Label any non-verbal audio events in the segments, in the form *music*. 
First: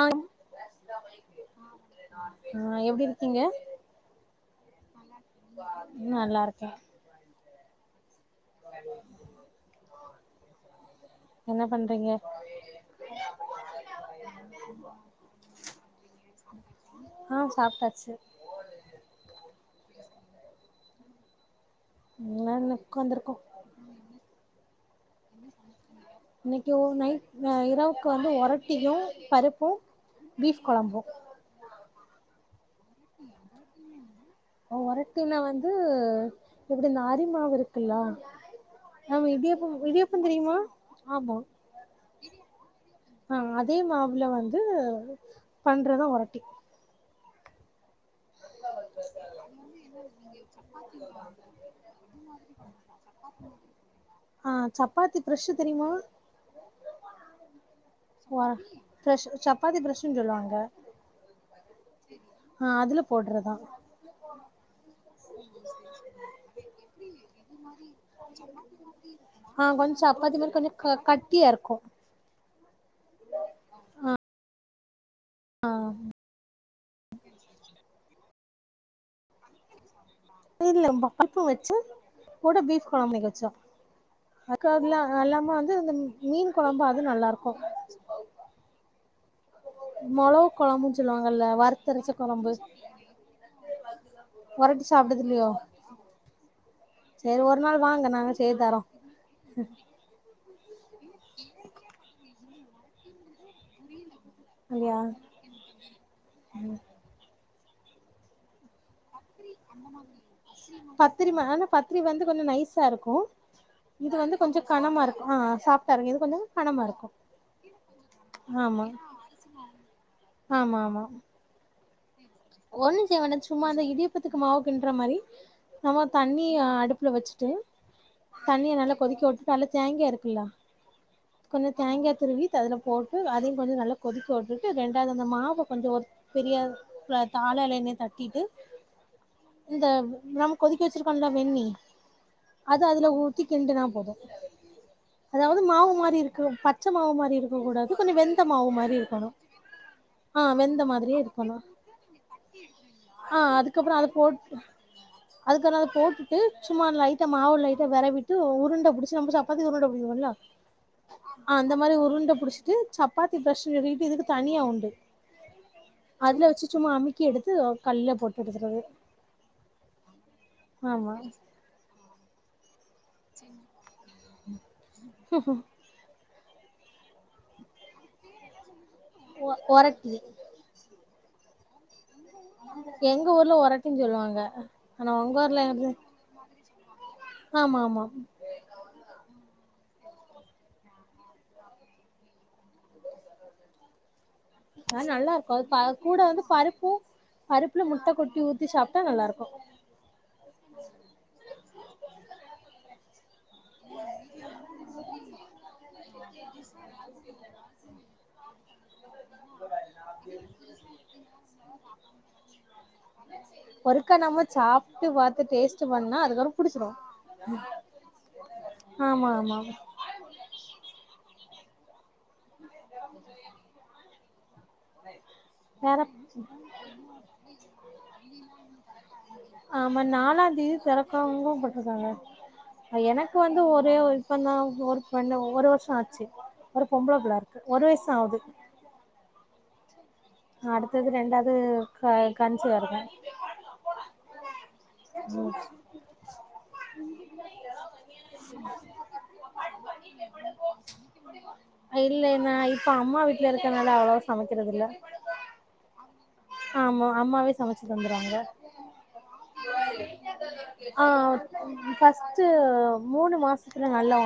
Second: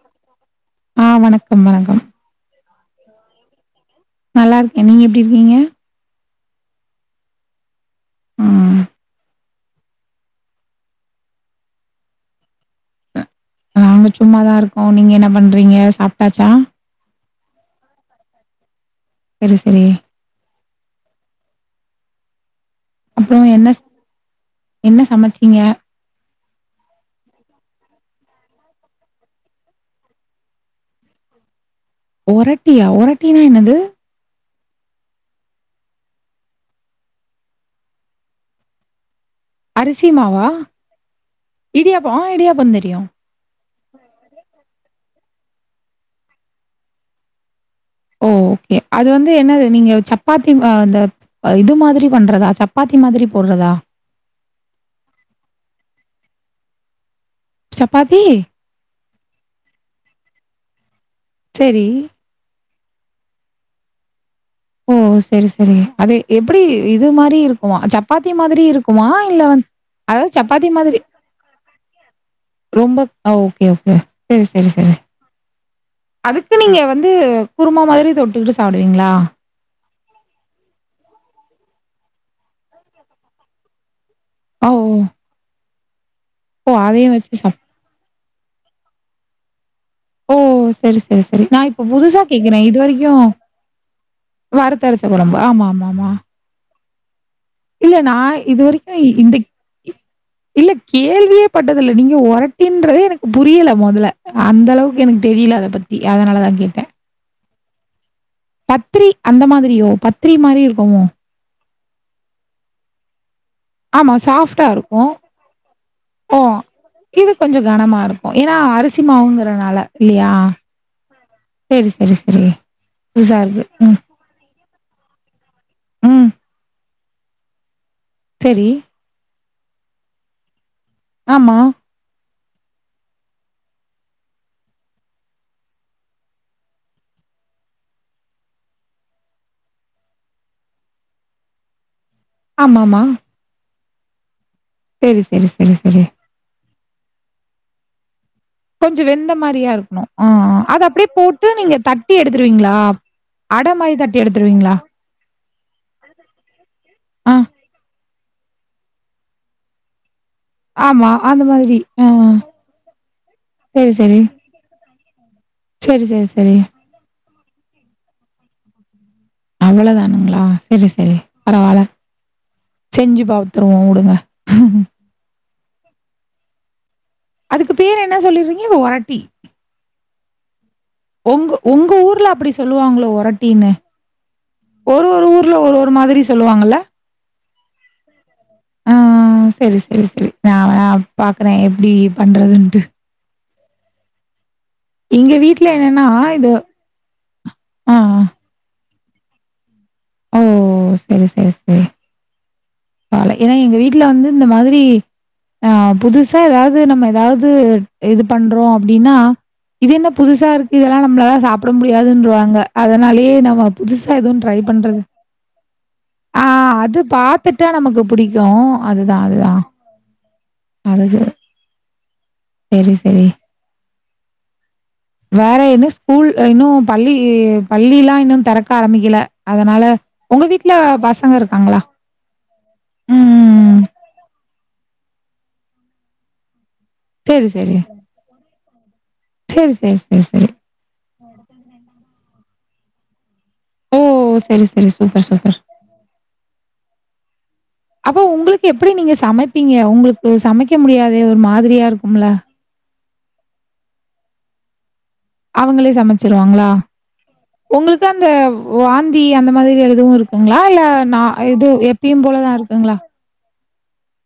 ஆ ஆ வணக்கம்- வணக்கம் ஆ எப்டி இருக்கீங்க நல்லா இருக்கே நீங்க- எப் நல்லா இருக் சா *inaudible* ம். என்ன பண்றீங்க நாங்க சும்மாதா இருக்கோம் நீங்க என்ன பண்றீங்க சாப்ட்டாச்சா ஆ சாப்ட்டாச்சு சரி -சரி என்னன்னு அப்றோ என்ன- என்ன சமச்சீங்க இந்த இரவுக்கு வந்து ஒரட்டியு பருப்பும் பீஃப் கொழம்பும் ஒர ட்டியா ஒரட்டின்னா என்னது ஒரட்டுனாவந்து எப்டி நாரிமாவு இருக்குல்ல மாம் அரிசி இடியாப்பம்-இடியாப்பம் மாவா? தெரியுமா ஆமா இடியாப்பம் ஆ இடியாப்பம் தெரியும். ஹா அதே மாவ்ல வந்து பண்றதான் ஒரட்டி ஓ கே அது வந்து என்னது நீங்க சப்பாத்தி மா இந்த இது மாதிரி பண்றதா சப்பாத்தி மாதிரி போடுறதா *inaudible* *unintelligible* சப்பாத்தி? பிரஷ் சாப்பாத்தி பிரஷ்னு சொல்லுவாங்க ஹா செரி ஹா அதுல போடுறதான் *inaudible* ஓ செரி-செரி அது எப்டி இது மாரி இருக்குமா சப்பாத்தி மாதிரி இருக்குமா இல்ல ஆ கொஞ்சோ அதாவது மாரி சப்பாத்தி கொஞ்சோ க மாதிரி கட்டியா இருக்கு ரொம்ப ஓகே-ஓகே செரி செரி-செரி ஹா அதுக்கு நீங்க வந்து குருமா மாதிரி தொட்டுக்கிட்டு சாப்பிடுவீங்ளா இல்ல பப்பம் வச்சு கூட பீஃப் கொழம்பு *unintelligible* ஓ! அக்காக்குலா *unintelligible* *inaudible* மீன் ஓ! கொழம்பு அது அதையும் நல்லா வச்சு சாப் இருக்கும் ஓ சொல்லுவாங்கல்ல சரி-சரி-சரி நா இப்ப வறுத்தரைச்ச புதுசா கொழம்பு கேக்குறேன் இது வரைக்கும் ஒரட்டி வருத்தரச்ச சாப்ட்டது குழம்பா ஆமாமா மா செரி ஒரு நாள் வாங்க நாங்க செய்யதரோம் இதுவரைக்கும் இந்த இல்ல கேள்வியே பட்டதில்ல நீங்க ஒரட்டின்றதே எனக்கு புரியல மொதல்ல அந்த இல்லையா அளவுக்கு எனக்கு தெரியல அத பத்தி அதனாலதான் கேட்டேன் பத்ரி அந்த மாதிரியோ பத்திரி மாரி இருக்குமோ பத்திரி மா ஆனா பத்திரி வந்து கொஞ்ச நைஸாக இருக்கும் ஆமா ஷாப்டா இருக்கும் சாஃப்டா இருக்கு இது கொஞ்சோ ஓ கனமா இருக்கு இது கொஞ்ச கனமா இருக்கும் ஏனா ஆமா அரிசி மாவுங்கிறனால இல்லையா செரி செரி ஒன்னும் செய்வேனா சும்மா அந்த இடியப்பத்துக்கு மாவு பின்ற மாரி நம்ம ம். தண்ணி *unintelligible* *unintelligible* வச்சிட்டேன் சரி. தண்ணிய நல்லா கொதிக்கவுட்டு *unintelligible* தேங்கா இருக்குல்ல ஆமா. கொஞ்சோ தேங்கா துருவி த்த அதுல போட்டு அதையு கொஞ்சோ நல்லா கொதிக்க உட்டுட்டு ரெண்டாவது அந்த மாவ கொஞ்சோ பெரிய *unintelligible* *unintelligible* தட்டிட்டு இந்த நம்ம கொதிக்க வச்சிருக்கோம்ல வெந்நீ அது ஆமாமா. அதுல ஊத்தி கிண்டுனம் சரி, *inaudible* சரி, அதாவ்து சரி, மாவு சரி. மாரி இருக்கு *unintelligible* பச்சமாவு மாரி இருக்கக் கூடாது கொஞ்சோ வெந் கொஞ்சோ வெந்த மாரியா இருக்கணோ ஆ ஆஹ அத வெந்த அப்டியே மாதிரியே போட்டு இருக்கணு நீங்க தட்டி எடு *unintelligible* ஆ அதுக்கப்புறோ அத போட்டு எடுத்துருவீங்களா? அதுக்கப்புறோ அத போட்டுட்டு சும்மா லைட்டா ஆ, மாவு லைட்டா தரவிட்டு உருண்ட புடிச்சு நம்ப சப்பாத்தியுருண்ட புடிப்போம்ல ஆமா. அந்த மாதிரி ஆ, ஆ. உருண்ட புடிச்சிட்டு சப்பாத்தி சரி, பிரஷர்கிட்டு சரி. இதுக்கு தனியா உண்டு சரி, சரி, அதுல சரி. வெச்சு சும்மா அமிக் முக்கியெடுத்து கல்லுல போட்டு எடுத்துடது அவ்ளோதானுங்ளா செரி செரி பரவால செஞ்சு பார்த்துருவோ உடுங்க *inaudible* ஓ அதுக்கு பேர்ரென்ன சொல்லிருந்தீங்க ஒரட் ஒர ஒரட் *inaudible* ஒங்கு ஒங்க ஊர் உங்க ஊர்ல அப்டி சொல்லுவாங்களோ எங்க ஊர்ல ஒரட்டீன்னு ஒரட்டின்னு சொல்லுவாங்க ஒரு ஆனா ஒரு ஊர்ல ஒரு ஒரு மாதிரி சொல்லுவாங்கல ஆமாமா செரி செரி நா நா பாக்குறே எப்டி பண்றதுண்டு *inaudible* ஆ எங்க நல்லா இருக்கோ வீட்ல பா அது என்னன்னா, கூட வந்து இது பருப்பும் பருப்புல ஆ, ஆ. முட்ட கொட்டி ஊத்தி சாப் தா நல்லா இருக்கோ ஓ செரி செரி செரி *unintelligible* எனாப் எங்க வீட்ல வந்து இந்த மாதிரி ஆ புதுசா எதாவது நம்ப எதாவது இது பண்றோ அப்டின்னா இது என்ன புதுசாயிருக்கு இதெல்லா நம்மளால சாப்பிட முடியாதுன்றுவாங்க அதனாலயே நம்ப புதுசா எதுவும் ட்ரை பண்றது பண்ணி பாத்துட்டு டேஸ்ட் பண்ணா அதுக்கப்புறோ புடிச்சிடோ *unintelligible* அதுதா அதுதா அதுக்கு செரி - செரி வேற இன்னும் ஸ்கூல் இன்னும் பள்ளி - பள்ளிலாம் இன்னும் தெறக்க ஆரம்பிக்கல அதனால ஆமா உங்க நாலாந் வீட்ல தேதி பசங்க தெறக்கவங்க இருக்காங்களா போட்ருக்காங்க எனக்கு வந்து உம் ஒரே ஒரு இப்பந்தா ஒரு பன்ன ஒரு வருஷம் ஆச்சு ஒரு பொம்பள புள்ள சரி, இருக்கு சரி. ஒரு வயசு தான் ஆகுது *unintelligible* அடுத்தது ரெண்டாவது *unintelligible* கன்சுவாருக்கே ஓ செரி - செரி சூப்பர் - சூப்பர் உம் அப்போ உங்ளுக்கு எப்டி நீங்க சமைப்பீங்க உங்ளுக்கு சமைக்க முடியாதே ஒரு மாதிரியா இல்ல இருக்கும்ல நா இப்ப அம்மா வீட்ல இருக்கனால அவளோவ சமைக்கிறதுதில்ல அவங்களே சமைச்சிருவாங்ளா அம்மாவே சமைச்சு உங்களுக்கு அந்த தந்துருவாங்க வாந்தி அந்த மாதிரி எதுவும் இருக்குங்ளா இல்ல ஆ ந எதும் எப்பையும் போலதான் இருக்குங்களா துல நல்லா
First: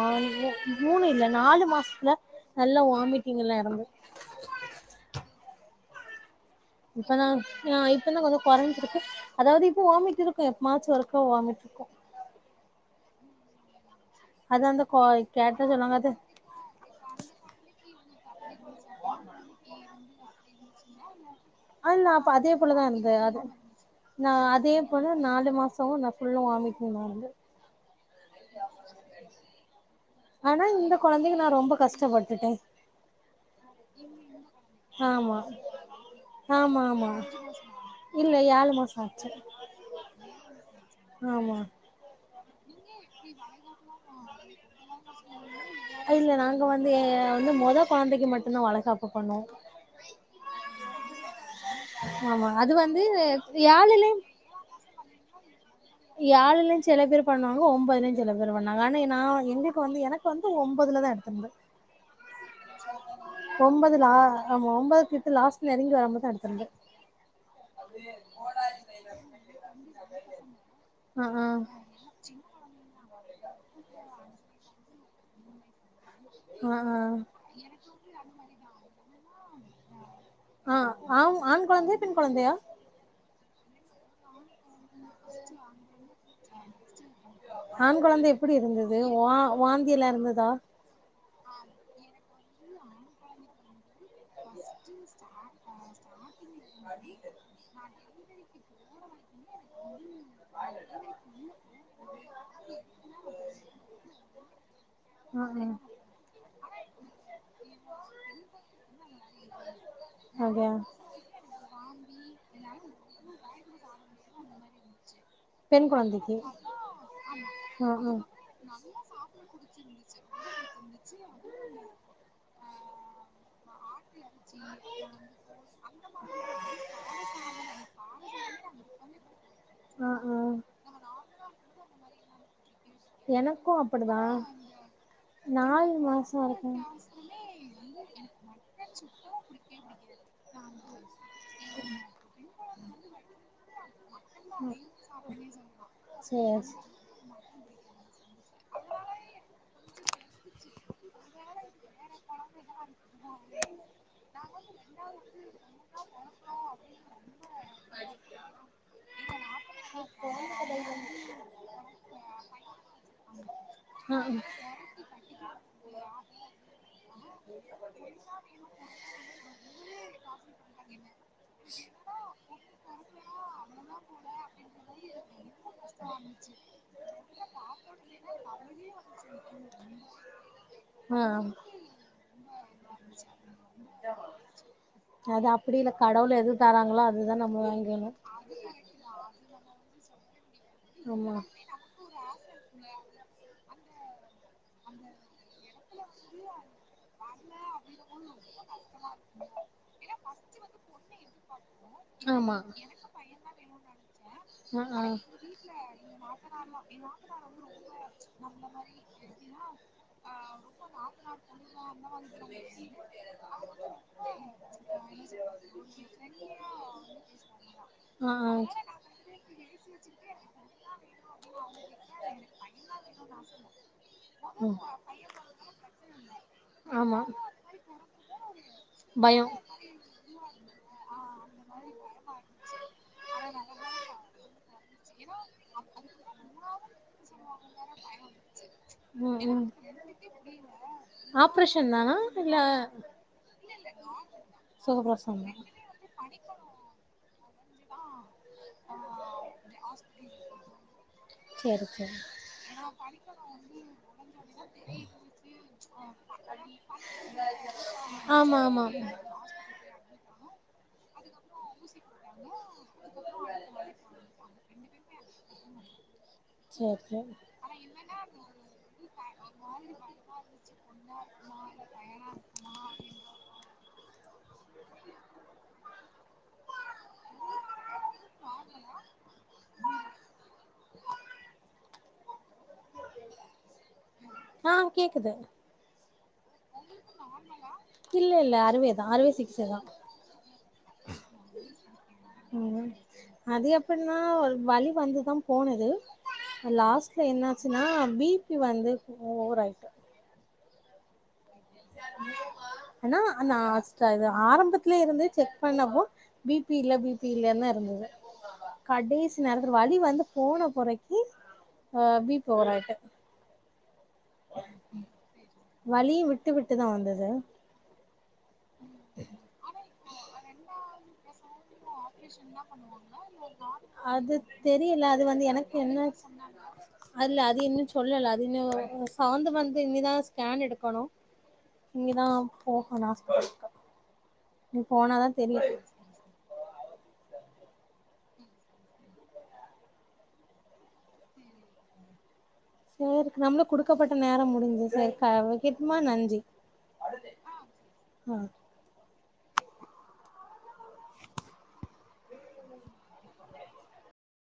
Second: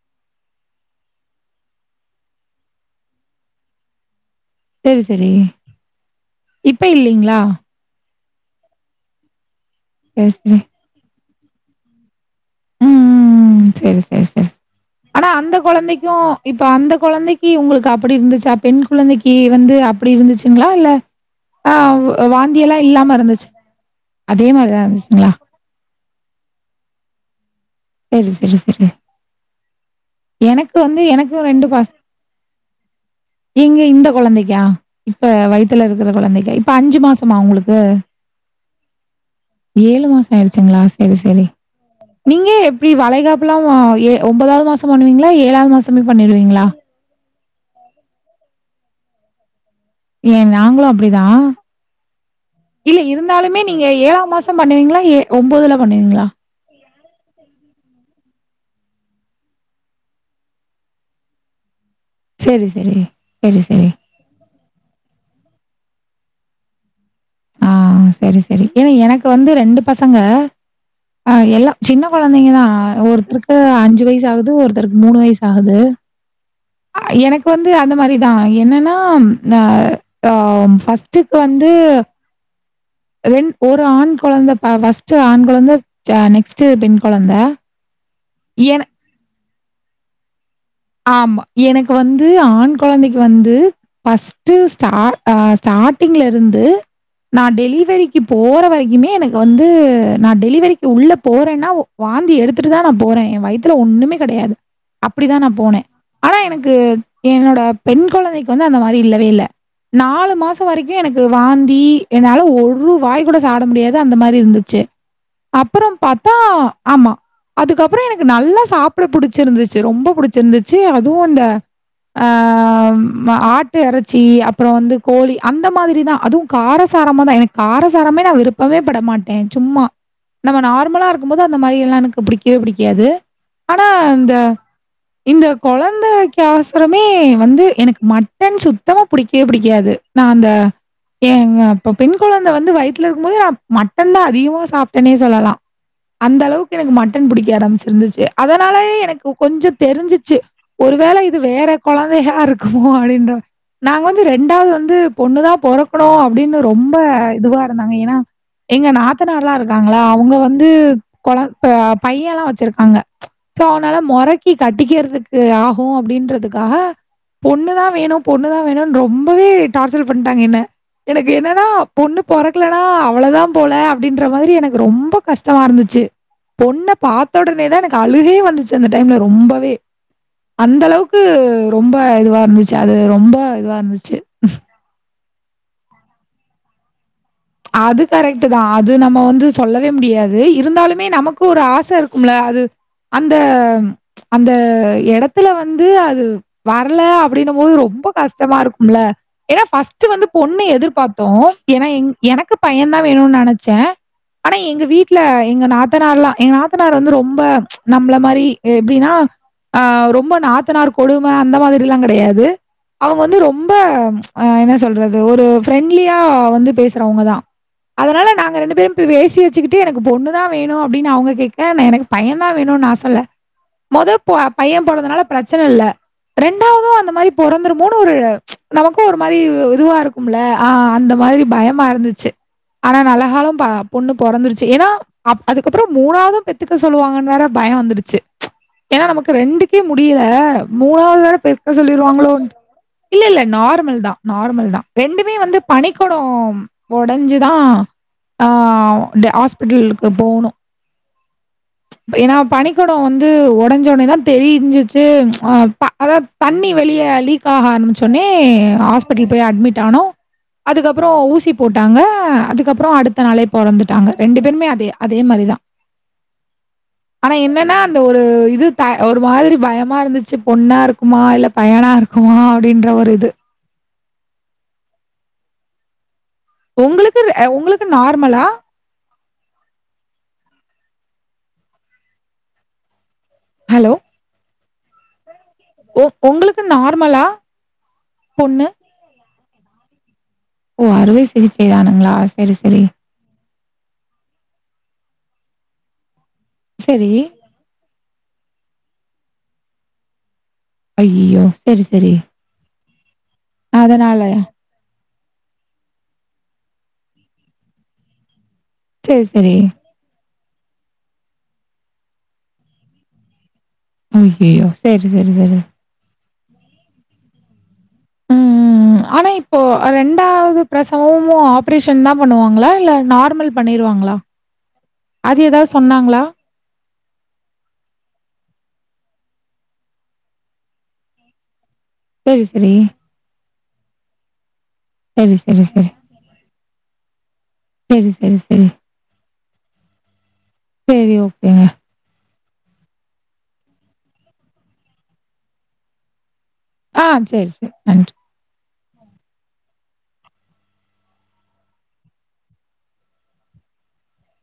மூ மூணு இல்ல நாலு மாசத்துல நல்லா வாமிட்டிங் எல்லா *unintelligible* செரி செரி இப்ப இல்லைங்ளா இன்னும் கொஞ்சம் கொறஞ்சிருக்கு அதாவது இப்போ வாமிட் சரி, இருக்கு சரி. எப்பமாச்சும் ஒரு ப்போ வாமிட்ருக்கு ம் ம் ம் செரி செ செரி - செரி அது அந்த கோ ஆனா அந்த கேட்டா சொல்லுவாங்க அது கொழந்தைக்கும் இப்ப அந்த கொழந்தைக்கி உங்ளுக்கு அப் அப்டி இருந்துச்சா பெண் குழந்தைக்கு வந்து அப்டி இருந்துச்சுங்ளா இல்ல ஆஹ் அல்ல அப்ப அதே போலதா வாந்தியல்லாம் இருந்து இல்லாம அது இருந்துச்சு நா அதே மாரிதான் போல இருந்துச்சுங்ளா நாலு மாசமு நா ஃபுல்லு வாமிட்டிங் தா இருந்து செரி - செரி - செரி ஆனா இந்த குழந்தைக்கு நா ரொம்ப கஷ்டப்பட்டுட்டேன் ஏங்க இந்த குழந்தைக்கா இப்ப ஆமா வயி்த்துல இருக்கிற குழந்தைக்கா இப்ப ஆமா அஞ்சு ஆமா மாசமா உங்களுக்கு இல்ல ஏழு மாசோ ஆச்சு ஏழு மாசம் ஆயிருச்சுங்களா செரி - செரி ஆமா நீங்க எப் *unintelligible* வளைகாப்புலாம் ஓ ஏ ஒன்பதாவது மாசம் பண்ணுவீங்ளா ஏழாவது மாசமே நாங்க பண்ணிருவீங்ளா வந்து இல்ல மொத கொழந்தைக்கு மட்டும்தான் வளகாப்பு பண்ணுவோம் ஏ நாங்களும் அப்டிதான் ஆமா அது இல்ல வந்து இருந்தாலுமே நீங்க ஏழுலயு ஏழாம் மாசம் பண்ணுவீங்களா ஏ ஒன்பது ல *unintelligible* சில பேர் பண்ணுவாங்க ஒன்பதுலயும் சில பேர் பண்ணாங்க ஆனா நான் எங்களுக்கு வந்து எனக்கு வந்து ஒன்பதுலதான் எடுத்திருந்தது சரி, சரி. சரி, சரி. ஒன்பதுல ஆ ஆமா ஒன்பது க் லாஸ்ட் நெங்கி வரும்தான் எடுத்திருந்தது ஆ சரி -சரி ஏன்னா எனக்கு வந்து ரெண்டு பசங்க ஆ எல்லா சின்ன கொழந்தைங்கதா ஒருத்தருக்கு அஞ்சு வயசு ஆகுது ஒருத்தருக் மூணு வயசு ஆகுது ஆ எனக்கு வந்து அந்த மாரிதா என்னன்னா நா ஆ ஆ ஃபர்ஸ்ட்டுக்கு ஆண் ஆண் வந்து கொழந்தையா பெண் கொழந்தையா ரெண் ஒரு ஆண் கொழந்த ஆ ஃபர்ஸ்ட்டு ஆண் கொழந்த ஆ நெக்ஸ்ட்டு பெண் கொழந்த எப்படி இருந்தது அ வா வாந்திலா இருந்துதா ஆமா எனக்கு வந்து ஆண் கொழந்தைக்கு வந்து ஃபர்ஸ்ட்டு ஸ்டா ஆ ஸ்டார்டிங்ல இர் இருந்து நா டெலிவரி இ போற வரைக்குமே எனக் வந்து நா டெலிவரிக்கு உள்ள போறேன்னா வாந்தி எடுத்துட்டுதா நா போறே என் வயித்துல ஒண்ணுமே கெடையாது அப்பிடிதா ஆ நா ஆ ஆனா எனக்கு என்னோட பெண் கொழந்தைக்கி வந்து அந்த மாரி இல்லவே இல்ல நாலு மாசோ அப்டியா வரைக்கு எனக்கு வாந்தி என்னால ஒரு வாய் கூட சாப்ட முடியாது அந்த மாரி இருந்துச்சு. பெண் அப்றம் பாத்தா கொழந்தைக்கு ஆமா ஆ அதுக்கப்புற ஆ எனக்கு நல்லா சாப்ட புடிச்சிருந்துச்சு ரொம்ப புடிச்சி இருந்துச்சு அதுவு அந்த ஆ அம் ஆட்டு எறைச்சி அப்புறம் வந்து கோழி அந்த மாதிரிதா அதுவு காரசாரமாதா எனக்கு காரசாரமே நான் விருப்பமே படமாட்டேன் சும்மா. ஆ ஆ நம்ம நார்மலா இருக்கும் போது அந்த மாரி எல்லா எனக்கு பிடிக்கவே பிடிக்காது எனக்கு ஆனா அப்டிதா இந்த இந்த நாலு கொழந்தைக்கி மாசம் இருக்கும் அவசரமே *unintelligible* வந்து எனக்கு மட்டன் சுத்தமா புடிக்கவே புடிக்காது நா அந்த எங்க அப்ப பெண் கொழந்த வந்து வயித்துல இருக்கும்போது நா மட்டன்தான் அதிகமா சாப்பிட்டன்னே சொல்லலா அந்த சேரி அளவுக்கு எனக்கு மட்டன் புடிக்க ஆரம்பிச்சிருந்துச்சு அத அதனாலயே எனக்கு கொஞ்சத் தெரிஞ்சிச்சு ஒருவேள இது வேற கொழந்தையா இருக்குமோ அப்டின்ற நாங்க வந்து ரெண்டாவது வந்து பொண்ணுதா பொறக்கணு அப்டின்னு ரொம்ப இதுவா இருந்தாங்க ஏன்னா எங்க நாத்தனார்லா இருக்காங்லா அவங்க வந்து கொழ இப்ப பையன்லா வச்சிருக்காங்க சோ அவனால ஆ மொறைக் இ கட்டிக்கிறதுக்கு ஆகு அப்டின்றதுக்காக பொண்ணுதா வேணு பொண்ணுதா வேணுன்னு ரொம்பவே டார்ச்சர் பண்ட்டாங்க என்ன. எனக்கு என்னனா பொண்ணு பொறக்கலனா அவ்ளதா போல அப்டின்ற மாரி எனக்கு ரொம்ப கஷ்டமா இருந்துச்சு பொண்ண பாத்த உடனேதா எனக்கு அழுகையே வந்துச்சு அந்த டைம்ல ரொம்பவே அந்த ஆ அளவுக்கு ரொம்ப இதுவா இருந்துச்சு அது ரொம்ப இதுவா இருந்துச்சு அது அப்படி இல்ல கடவுள் எது தாராங்களோ அத் அது கரெக்ட்டுதா அது நம்ம வந்து சொல்லவே முடியாது வெய் இருந்தாலுமே ஆமா நமக்கு ஒரு ஆச இருக்கும்ல அது அந்த அந்த எடத்துல வந்து அது வரல அப்டின்னும்போது ரொம்ப கஷ்டமா இருக்கும்ல ஏன்னா ஃபர்ஸ்ட்டு வந்து பொண்ணு எதிர்பாத்தோ ஏன்னா எங் எனக்கு ஆமா பைய தான் வேணுனு நனச்சேன் ஆனா எங்க ஆ ஆ வீட்ல எங்க நாத்தனார்ல்லா எங்க நாத்தனார் வந்து ரொம்ப நம்ள மாரி எப்டின்னா ரொம்ப நாத்தனார் கொடும அந்த மாதிரிலா கிடையாது அவங்க வந்து ரொம்ப என்ன சொல்றது ஒரு ஃப்ரெண்ட்லியா வந்து பேச ப்ரோ அவங்க தா அதனால ஆ ஆ நாங்க ரெண்டு பேரும் பேசி வச்சிக்கிட்டு எனக்கு பொண்ணு தான் வேணும் அப்டின்னு அவங்க கேக எனக்கு பையன் தான் வேணும் நா சொல்ல ம் பையன் போனால பிரச்சனை இல்ல. ரெண்டாவது அந்த ஆமா மாதிரந்த நமக்கும் ஒரு மாதிரி பயோ இதுவா இருக்கும்ல அந்த மாதிரி பயம் மா இருந்துச்சு ஆனா நல்லகாலம் பா பொண்ணு பொறந்துருச்சு ஏன்னா அப் அதுக்கப்புறம் மூணாவதும் பெத்துக்க சொல்லுவாங்கன்னு வேற பயம் வந்துருச்சு *unintelligible* நமக்கு ம் ம் ரெண்டுக்கே முடியல மூணாவத வேற பெக்க ஆப்ரேஷன் தானா சொல்லிருவாங்களோ இல்ல இல்ல இல்ல நார்மல் தான்- நார்மல் தான் ரெண்டுமே சுகப்பிரசவமா வந்து பணிக்கொடம் *unintelligible* ஹஸ்பிட்டலுக்கு போனும் சேரி சேரி ஏா பனிக்கூடம் வந்து உடஞ்ஞி உடனே தான் தெரிஞ்சிச்சே அத தண்ணி வெளியே லீக் ஆக ஆரே ஆமா ஆமா ஹா்ப போய் அட்மி் ஆனும் அதுக்கப்புறம் ஊசி டாங்க அதுக்கப்புறம் அடுத்த நாளே பொறந்துட்டாங்க ரெண்டு பேருமே அதே -அதே மாரிதான் சேரி சேரி ஆனா என்னன்னா அந்த ஒரு இது த ஒரு மாதிரி பயமா இருந்துச்சு பொண்ணா இருக்குமா இல்ல பயனா இருக்குமா அப்படின்ற ஒரு இது உங்ளுக்கு ஹ உங்ளுக்கு நார்மலா *inaudible* ஹலோ ஆஹ் கேக்குது ஒ உங்களுக்கு உங்ளுக்கு நார்மலா? நார்மல்லா இல்ல இல்ல பொண்ணு? அறுவைதான் அறுவை சி *unintelligible* ஓ அறுவை சிகிச்சைதானுங்ளா செரி செரி ம் அது எப்பட்னா அவளுக்கு வலி வந்துதா போனது சரி. லாஸ்ட்ல என்னாசின்னா பிபி வந்து ஒ ஒவராய்ட் அய்யயோ *inaudible* ஆனா நான்ஸ்டர் இது அதனாலயா? ஆரம்பத்துலயே இருந்தே செக் பண்ணப்போ பிபி இல்ல- பிபி இல்லனுதா இருந்துது சரி, கடைசி சரி. நேரத்துல வலி வந்து போன பொறைக்கி அஹ் பீ பி ஓவராய்ட்டு அய்யய்யோ செரி செரி செரி வலியும் விட்டு விட்டுதா வந்துது உம்ம்ம் ஆனா இப்போ ரெண்டாவது பிரசவமும் ஆஃப் *inaudible* பண்ணிருவாங்களா? அது தெரியல அது வந்து ஏதாவது எனக்கு சொன்னாங்களா? என்னசி அதுல்ல அது இன்னு சொல்லல அது இன்னு சவந்த் மந்த் இனிதான் ஸ்கேன் எடுக்கணும் சரி, இங்கதான் சரி. *unintelligible* போனாதா சரி, தெரியு ம் செரி செரி செரி ஓகேங்க செரி நம்மளுக்கு குடுக்கப்பட்ட நேரம் முடிஞ்சது செரி வெக்கட்டுமா நன்றி ஹ செரி செரி நன்றி ஆ